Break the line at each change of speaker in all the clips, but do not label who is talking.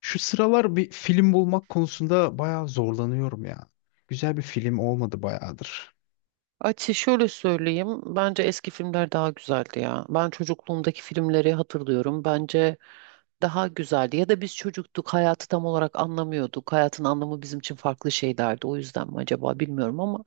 Şu sıralar bir film bulmak konusunda bayağı zorlanıyorum ya. Güzel bir film olmadı bayağıdır.
Açı şöyle söyleyeyim. Bence eski filmler daha güzeldi ya. Ben çocukluğumdaki filmleri hatırlıyorum. Bence daha güzeldi. Ya da biz çocuktuk, hayatı tam olarak anlamıyorduk. Hayatın anlamı bizim için farklı şeylerdi. O yüzden mi acaba bilmiyorum ama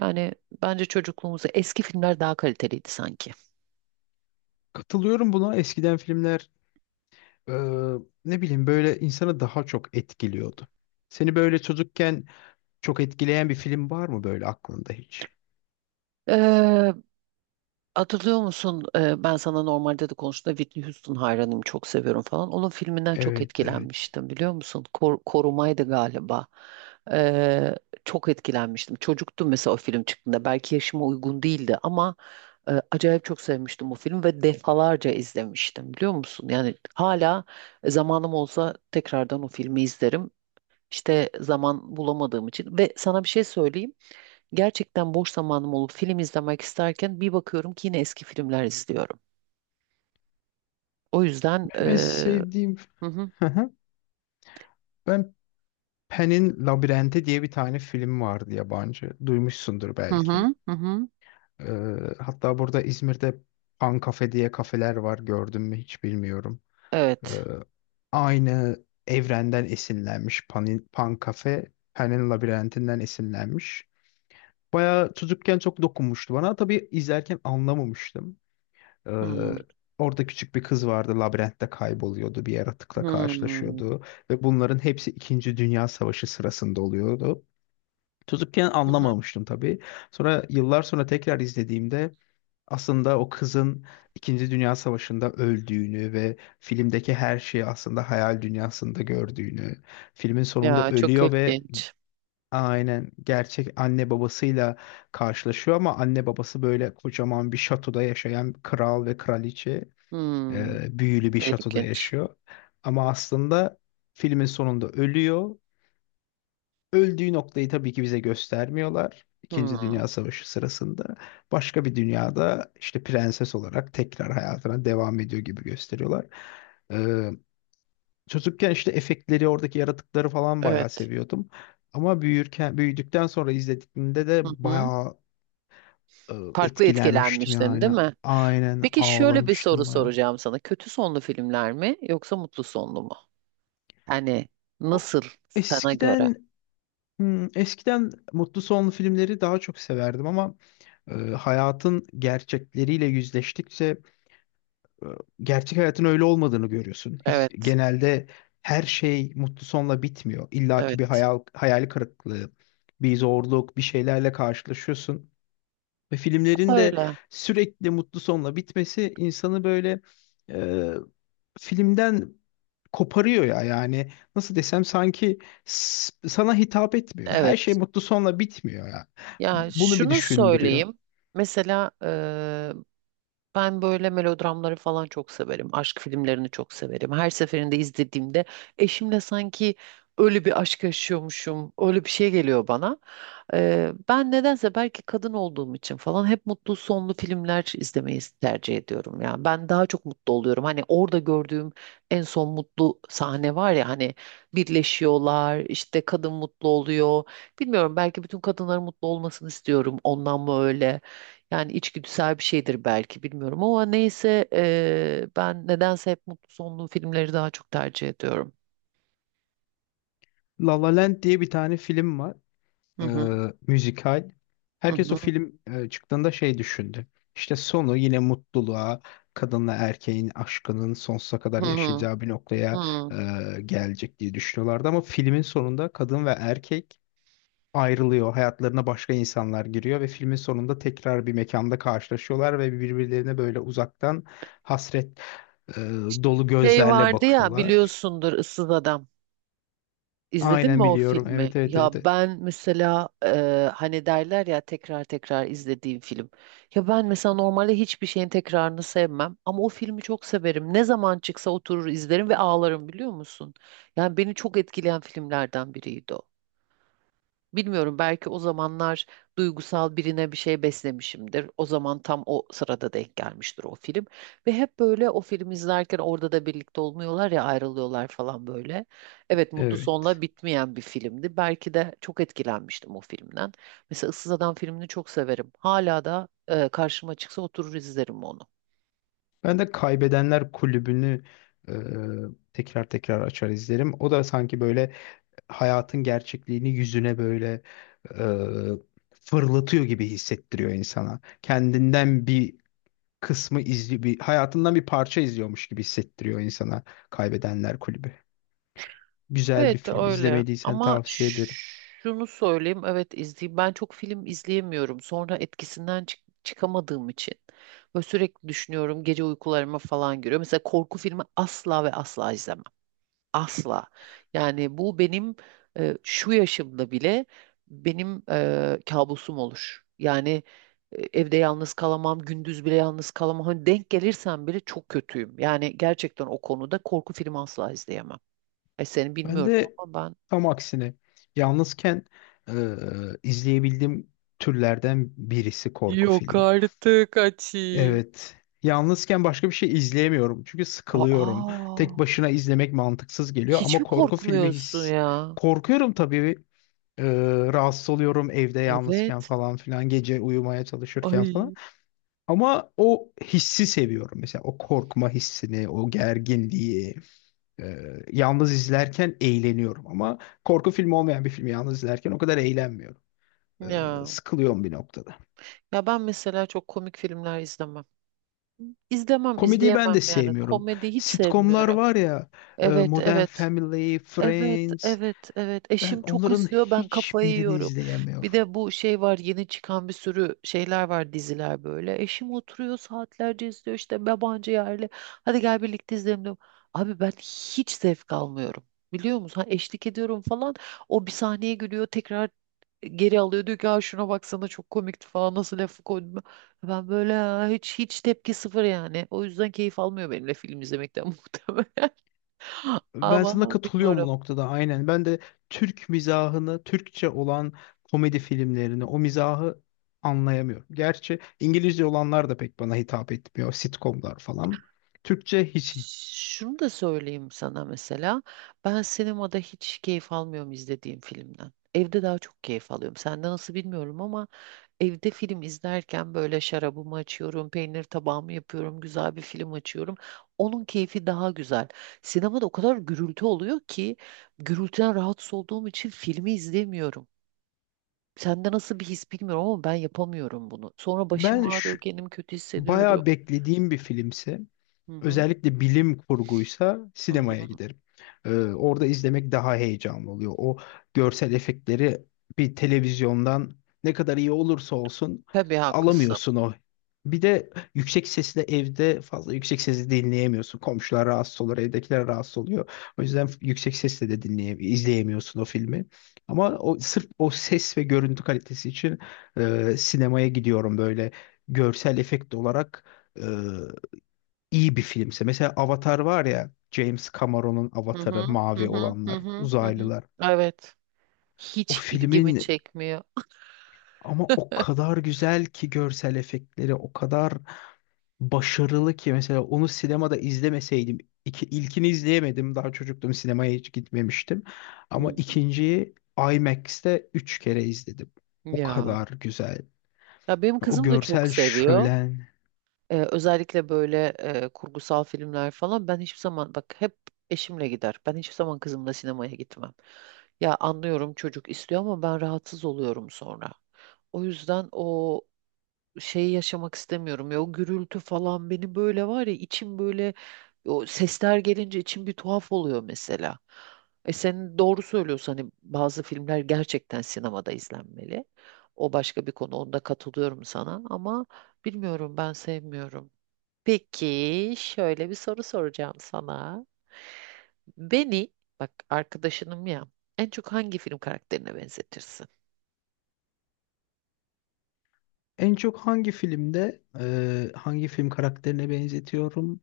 yani bence çocukluğumuzda eski filmler daha kaliteliydi sanki.
Katılıyorum buna. Eskiden filmler e, ne bileyim böyle insanı daha çok etkiliyordu. Seni böyle çocukken çok etkileyen bir film var mı böyle aklında hiç?
Ee, Hatırlıyor musun? Ben sana normalde de konuştuğumda Whitney Houston hayranıyım, çok seviyorum falan. Onun filminden çok
Evet, evet.
etkilenmiştim biliyor musun? Korumaydı galiba. Ee, çok etkilenmiştim. Çocuktum mesela o film çıktığında. Belki yaşıma uygun değildi ama acayip çok sevmiştim o filmi ve defalarca izlemiştim biliyor musun? Yani hala zamanım olsa tekrardan o filmi izlerim. İşte zaman bulamadığım için ve sana bir şey söyleyeyim. Gerçekten boş zamanım olup film izlemek isterken bir bakıyorum ki yine eski filmler izliyorum. O yüzden
Benim en sevdiğim
hı hı
hı hı, ben Pen'in Labirenti diye bir tane film vardı yabancı. Duymuşsundur
hı
belki.
hı hı hı.
E, Hatta burada İzmir'de Pan Cafe diye kafeler var. Gördün mü hiç bilmiyorum. Ee,
Evet.
Aynı evrenden esinlenmiş. Pan, Pan Cafe, Pan'in labirentinden esinlenmiş. Bayağı çocukken çok dokunmuştu bana. Tabii izlerken anlamamıştım. Ee,
Hmm,
Orada küçük bir kız vardı. Labirentte kayboluyordu. Bir yaratıkla
hmm,
karşılaşıyordu. Ve bunların hepsi İkinci Dünya Savaşı sırasında oluyordu. Çocukken
hı hı.
anlamamıştım tabii. Sonra yıllar sonra tekrar izlediğimde aslında o kızın İkinci Dünya Savaşı'nda öldüğünü ve filmdeki her şeyi aslında hayal dünyasında gördüğünü, filmin sonunda
Ya çok
ölüyor ve
ilginç.
aynen gerçek anne babasıyla karşılaşıyor ama anne babası böyle kocaman bir şatoda yaşayan kral ve kraliçe,
Hmm,
büyülü bir şatoda
ilginç.
yaşıyor. Ama aslında filmin sonunda ölüyor. Öldüğü noktayı tabii ki bize göstermiyorlar. İkinci
Hmm,
Dünya Savaşı sırasında başka bir dünyada işte prenses olarak tekrar hayatına devam ediyor gibi gösteriyorlar. Ee, Çocukken işte efektleri, oradaki yaratıkları falan bayağı
evet.
seviyordum. Ama büyürken, büyüdükten sonra izlediğimde
Hı
de
hı.
bayağı e,
Farklı
etkilenmiştim
etkilenmiştin,
yani.
değil mi?
Aynen
Peki şöyle bir soru
ağlamıştım bayağı.
soracağım sana. Kötü sonlu filmler mi yoksa mutlu sonlu mu? Hani
O-
nasıl sana göre?
Eskiden eskiden mutlu sonlu filmleri daha çok severdim ama hayatın gerçekleriyle yüzleştikçe e, gerçek hayatın öyle olmadığını görüyorsun. Hiç
Evet,
genelde her şey mutlu sonla bitmiyor. İlla ki bir
evet.
hayal, hayal kırıklığı, bir zorluk, bir şeylerle karşılaşıyorsun. Ve filmlerin de
Öyle.
sürekli mutlu sonla bitmesi insanı böyle e, filmden koparıyor ya, yani nasıl desem sanki sana hitap etmiyor. Her şey
Evet.
mutlu sonla bitmiyor ya.
Ya
Bunu bir
şunu
düşündürüyor.
söyleyeyim. Mesela ben böyle melodramları falan çok severim. Aşk filmlerini çok severim. Her seferinde izlediğimde eşimle sanki öyle bir aşk yaşıyormuşum. Öyle bir şey geliyor bana. Ben nedense belki kadın olduğum için falan hep mutlu sonlu filmler izlemeyi tercih ediyorum. Yani ben daha çok mutlu oluyorum. Hani orada gördüğüm en son mutlu sahne var ya hani birleşiyorlar işte kadın mutlu oluyor. Bilmiyorum belki bütün kadınların mutlu olmasını istiyorum. Ondan mı öyle? Yani içgüdüsel bir şeydir belki bilmiyorum ama neyse ben nedense hep mutlu sonlu filmleri daha çok tercih ediyorum.
La La Land diye bir tane film var.
Hı
E,
hı
Müzikal.
hı
Herkes o
hı
film çıktığında şey düşündü. İşte sonu yine mutluluğa, kadınla erkeğin aşkının sonsuza kadar
hı hı.
yaşayacağı bir noktaya
Hı.
e, gelecek diye düşünüyorlardı. Ama filmin sonunda kadın ve erkek ayrılıyor. Hayatlarına başka insanlar giriyor ve filmin sonunda tekrar bir mekanda karşılaşıyorlar ve birbirlerine böyle uzaktan hasret e, dolu
Şey
gözlerle
vardı ya
bakıyorlar.
biliyorsundur Issız Adam. İzledin mi
Aynen
o
biliyorum.
filmi?
Evet, evet,
Ya
evet, evet.
ben mesela hani derler ya tekrar tekrar izlediğim film. Ya ben mesela normalde hiçbir şeyin tekrarını sevmem ama o filmi çok severim. Ne zaman çıksa oturur izlerim ve ağlarım biliyor musun? Yani beni çok etkileyen filmlerden biriydi o. Bilmiyorum belki o zamanlar duygusal birine bir şey beslemişimdir. O zaman tam o sırada denk gelmiştir o film. Ve hep böyle o filmi izlerken orada da birlikte olmuyorlar ya ayrılıyorlar falan böyle. Evet, mutlu sonla
Evet.
bitmeyen bir filmdi. Belki de çok etkilenmiştim o filmden. Mesela Issız Adam filmini çok severim. Hala da karşıma çıksa oturur izlerim onu.
Ben de Kaybedenler Kulübü'nü e, tekrar tekrar açar izlerim. O da sanki böyle hayatın gerçekliğini yüzüne böyle fırlatıyor gibi hissettiriyor insana. Kendinden bir kısmı izli bir hayatından bir parça izliyormuş gibi hissettiriyor insana Kaybedenler Kulübü. Güzel bir
Evet
film.
öyle,
İzlemediysen
ama
tavsiye ederim.
şunu söyleyeyim, evet izleyeyim. Ben çok film izleyemiyorum, sonra etkisinden çıkamadığım için böyle sürekli düşünüyorum, gece uykularıma falan giriyor. Mesela korku filmi asla ve asla izlemem. Asla. Yani bu benim şu yaşımda bile benim kabusum olur yani. Evde yalnız kalamam, gündüz bile yalnız kalamam. Hani denk gelirsem bile çok kötüyüm yani, gerçekten o konuda korku filmi asla izleyemem. Seni
Ben
bilmiyorum
de
ama ben.
tam aksine yalnızken e, izleyebildiğim türlerden birisi korku
Yok
filmi.
artık Ati.
Evet. Yalnızken başka bir şey izleyemiyorum çünkü sıkılıyorum.
Aa,
Tek başına izlemek mantıksız geliyor
hiç
ama
mi
korku filmi
korkmuyorsun ya?
korkuyorum tabii. E, Rahatsız oluyorum evde yalnızken
Evet.
falan filan gece uyumaya çalışırken falan.
Ay,
Ama o hissi seviyorum, mesela o korkma hissini, o gerginliği. Yalnız izlerken eğleniyorum ama korku filmi olmayan bir filmi yalnız izlerken o kadar eğlenmiyorum. Ee,
ya.
Sıkılıyorum bir noktada.
Ya ben mesela çok komik filmler izlemem. İzlemem,
Komediyi ben
izleyemem
de
yani.
sevmiyorum.
Komedi hiç
Sitcomlar
sevmiyorum.
var ya,
Evet,
Modern
evet.
Family,
Evet,
Friends.
evet, evet.
Ben
Eşim çok
onların
izliyor, ben kafayı
hiçbirini
yiyorum. Bir
izleyemiyorum.
de bu şey var, yeni çıkan bir sürü şeyler var, diziler böyle. Eşim oturuyor saatlerce izliyor işte yabancı yerli. Hadi gel birlikte izleyelim diyorum. Abi ben hiç zevk almıyorum. Biliyor musun? Ha, eşlik ediyorum falan. O bir sahneye gülüyor, tekrar geri alıyor. Diyor ki, "Aa, şuna baksana, çok komikti falan, nasıl lafı koydum." Ben böyle, "Aa, hiç hiç tepki sıfır" yani. O yüzden keyif almıyor benimle film izlemekten muhtemelen.
Ben sana
Ama
katılıyorum bu
bilmiyorum.
noktada, aynen. Ben de Türk mizahını, Türkçe olan komedi filmlerini, o mizahı anlayamıyorum. Gerçi İngilizce olanlar da pek bana hitap etmiyor. Sitcomlar falan. Türkçe hiç.
Şunu da söyleyeyim sana mesela. Ben sinemada hiç keyif almıyorum izlediğim filmden. Evde daha çok keyif alıyorum. Sende nasıl bilmiyorum ama evde film izlerken böyle şarabımı açıyorum, peynir tabağımı yapıyorum, güzel bir film açıyorum. Onun keyfi daha güzel. Sinemada o kadar gürültü oluyor ki gürültüden rahatsız olduğum için filmi izlemiyorum. Sende nasıl bir his bilmiyorum ama ben yapamıyorum bunu. Sonra başım
Ben şu,
ağrıyor, kendimi kötü
bayağı
hissediyorum.
beklediğim bir filmsi.
Hı hı.
Özellikle bilim kurguysa
Hı
sinemaya
hı.
giderim. Orada izlemek daha heyecanlı oluyor. O görsel efektleri bir televizyondan ne kadar iyi olursa olsun
Tabii haklısın.
alamıyorsun o. Bir de yüksek sesle evde fazla yüksek sesle dinleyemiyorsun. Komşular rahatsız olur, evdekiler rahatsız oluyor. O yüzden yüksek sesle de izleyemiyorsun o filmi. Ama o sırf o ses ve görüntü kalitesi için sinemaya gidiyorum, böyle görsel efekt olarak E, iyi bir filmse. Mesela Avatar var ya, James Cameron'un
Hı
Avatar'ı,
hı, hı
mavi
hı, hı
olanlar,
hı, hı hı.
uzaylılar.
Evet.
O
Hiç ilgimi
filmin
çekmiyor.
ama o kadar güzel ki, görsel efektleri o kadar başarılı ki, mesela onu sinemada izlemeseydim ilkini izleyemedim, daha çocuktum, sinemaya hiç gitmemiştim, ama
Hı.
ikinciyi IMAX'te üç kere izledim. O
Ya.
kadar güzel.
Ya benim
O
kızım da çok
görsel
seviyor.
şölen.
Özellikle böyle kurgusal filmler falan. Ben hiçbir zaman, bak, hep eşimle gider. Ben hiçbir zaman kızımla sinemaya gitmem. Ya anlıyorum, çocuk istiyor ama ben rahatsız oluyorum sonra. O yüzden o şeyi yaşamak istemiyorum ya, o gürültü falan beni böyle, var ya, içim böyle o sesler gelince içim bir tuhaf oluyor mesela. E sen doğru söylüyorsun, hani bazı filmler gerçekten sinemada izlenmeli. O başka bir konu, onda katılıyorum sana ama bilmiyorum, ben sevmiyorum. Peki şöyle bir soru soracağım sana. Beni, bak, arkadaşınım ya, en çok hangi film karakterine benzetirsin?
En çok hangi filmde hangi film karakterine benzetiyorum?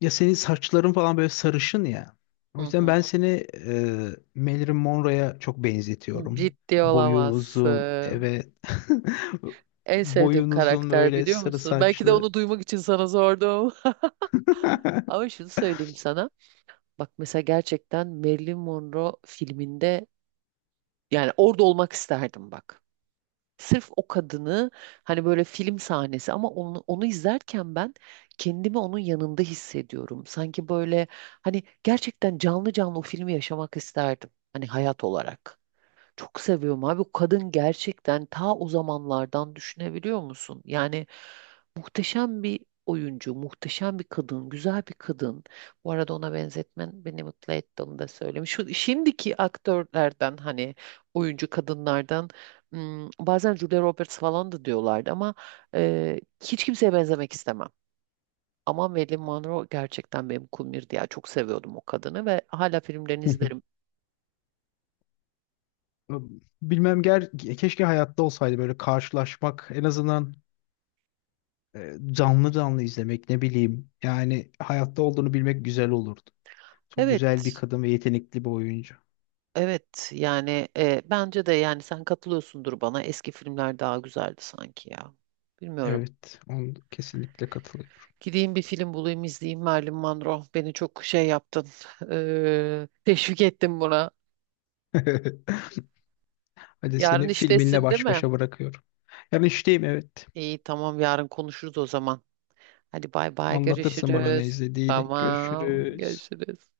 Ya senin saçların falan böyle sarışın ya. O
Hı
yüzden
hı.
ben seni Marilyn Monroe'ya çok benzetiyorum.
Ciddi
Boyun uzun,
olamazsın.
evet.
En sevdiğim
Boyun uzun,
karakter
böyle
biliyor
sarı
musun? Belki de
saçlı.
onu duymak için sana sordum. Ama şunu söyleyeyim sana. Bak mesela, gerçekten Marilyn Monroe filminde yani orada olmak isterdim, bak. Sırf o kadını, hani böyle film sahnesi, ama onu, onu izlerken ben kendimi onun yanında hissediyorum. Sanki böyle, hani gerçekten canlı canlı o filmi yaşamak isterdim. Hani hayat olarak. Çok seviyorum abi. O kadın gerçekten ta o zamanlardan, düşünebiliyor musun? Yani muhteşem bir oyuncu, muhteşem bir kadın, güzel bir kadın. Bu arada ona benzetmen beni mutlu etti, onu da söyleyeyim. Şu şimdiki aktörlerden, hani oyuncu kadınlardan, bazen Julia Roberts falan da diyorlardı ama hiç kimseye benzemek istemem. Ama Marilyn Monroe gerçekten benim kumirdi ya. Çok seviyordum o kadını ve hala filmlerini izlerim.
Bilmem ger keşke hayatta olsaydı, böyle karşılaşmak en azından, canlı canlı izlemek, ne bileyim. Yani hayatta olduğunu bilmek güzel olurdu. Çok güzel bir
Evet.
kadın ve yetenekli bir oyuncu.
Evet yani bence de, yani sen katılıyorsundur bana, eski filmler daha güzeldi sanki ya. Bilmiyorum.
Evet, onu kesinlikle katılıyorum.
Gideyim bir film bulayım izleyeyim Marilyn Monroe. Beni çok şey yaptın. Teşvik ettin buna.
Hadi
Yarın
seni filminle
iştesin değil
baş
mi?
başa bırakıyorum. Yarın işteyim, evet.
İyi tamam, yarın konuşuruz o zaman. Hadi bay bay,
Anlatırsın bana ne
görüşürüz.
izlediğini.
Tamam
Görüşürüz.
görüşürüz.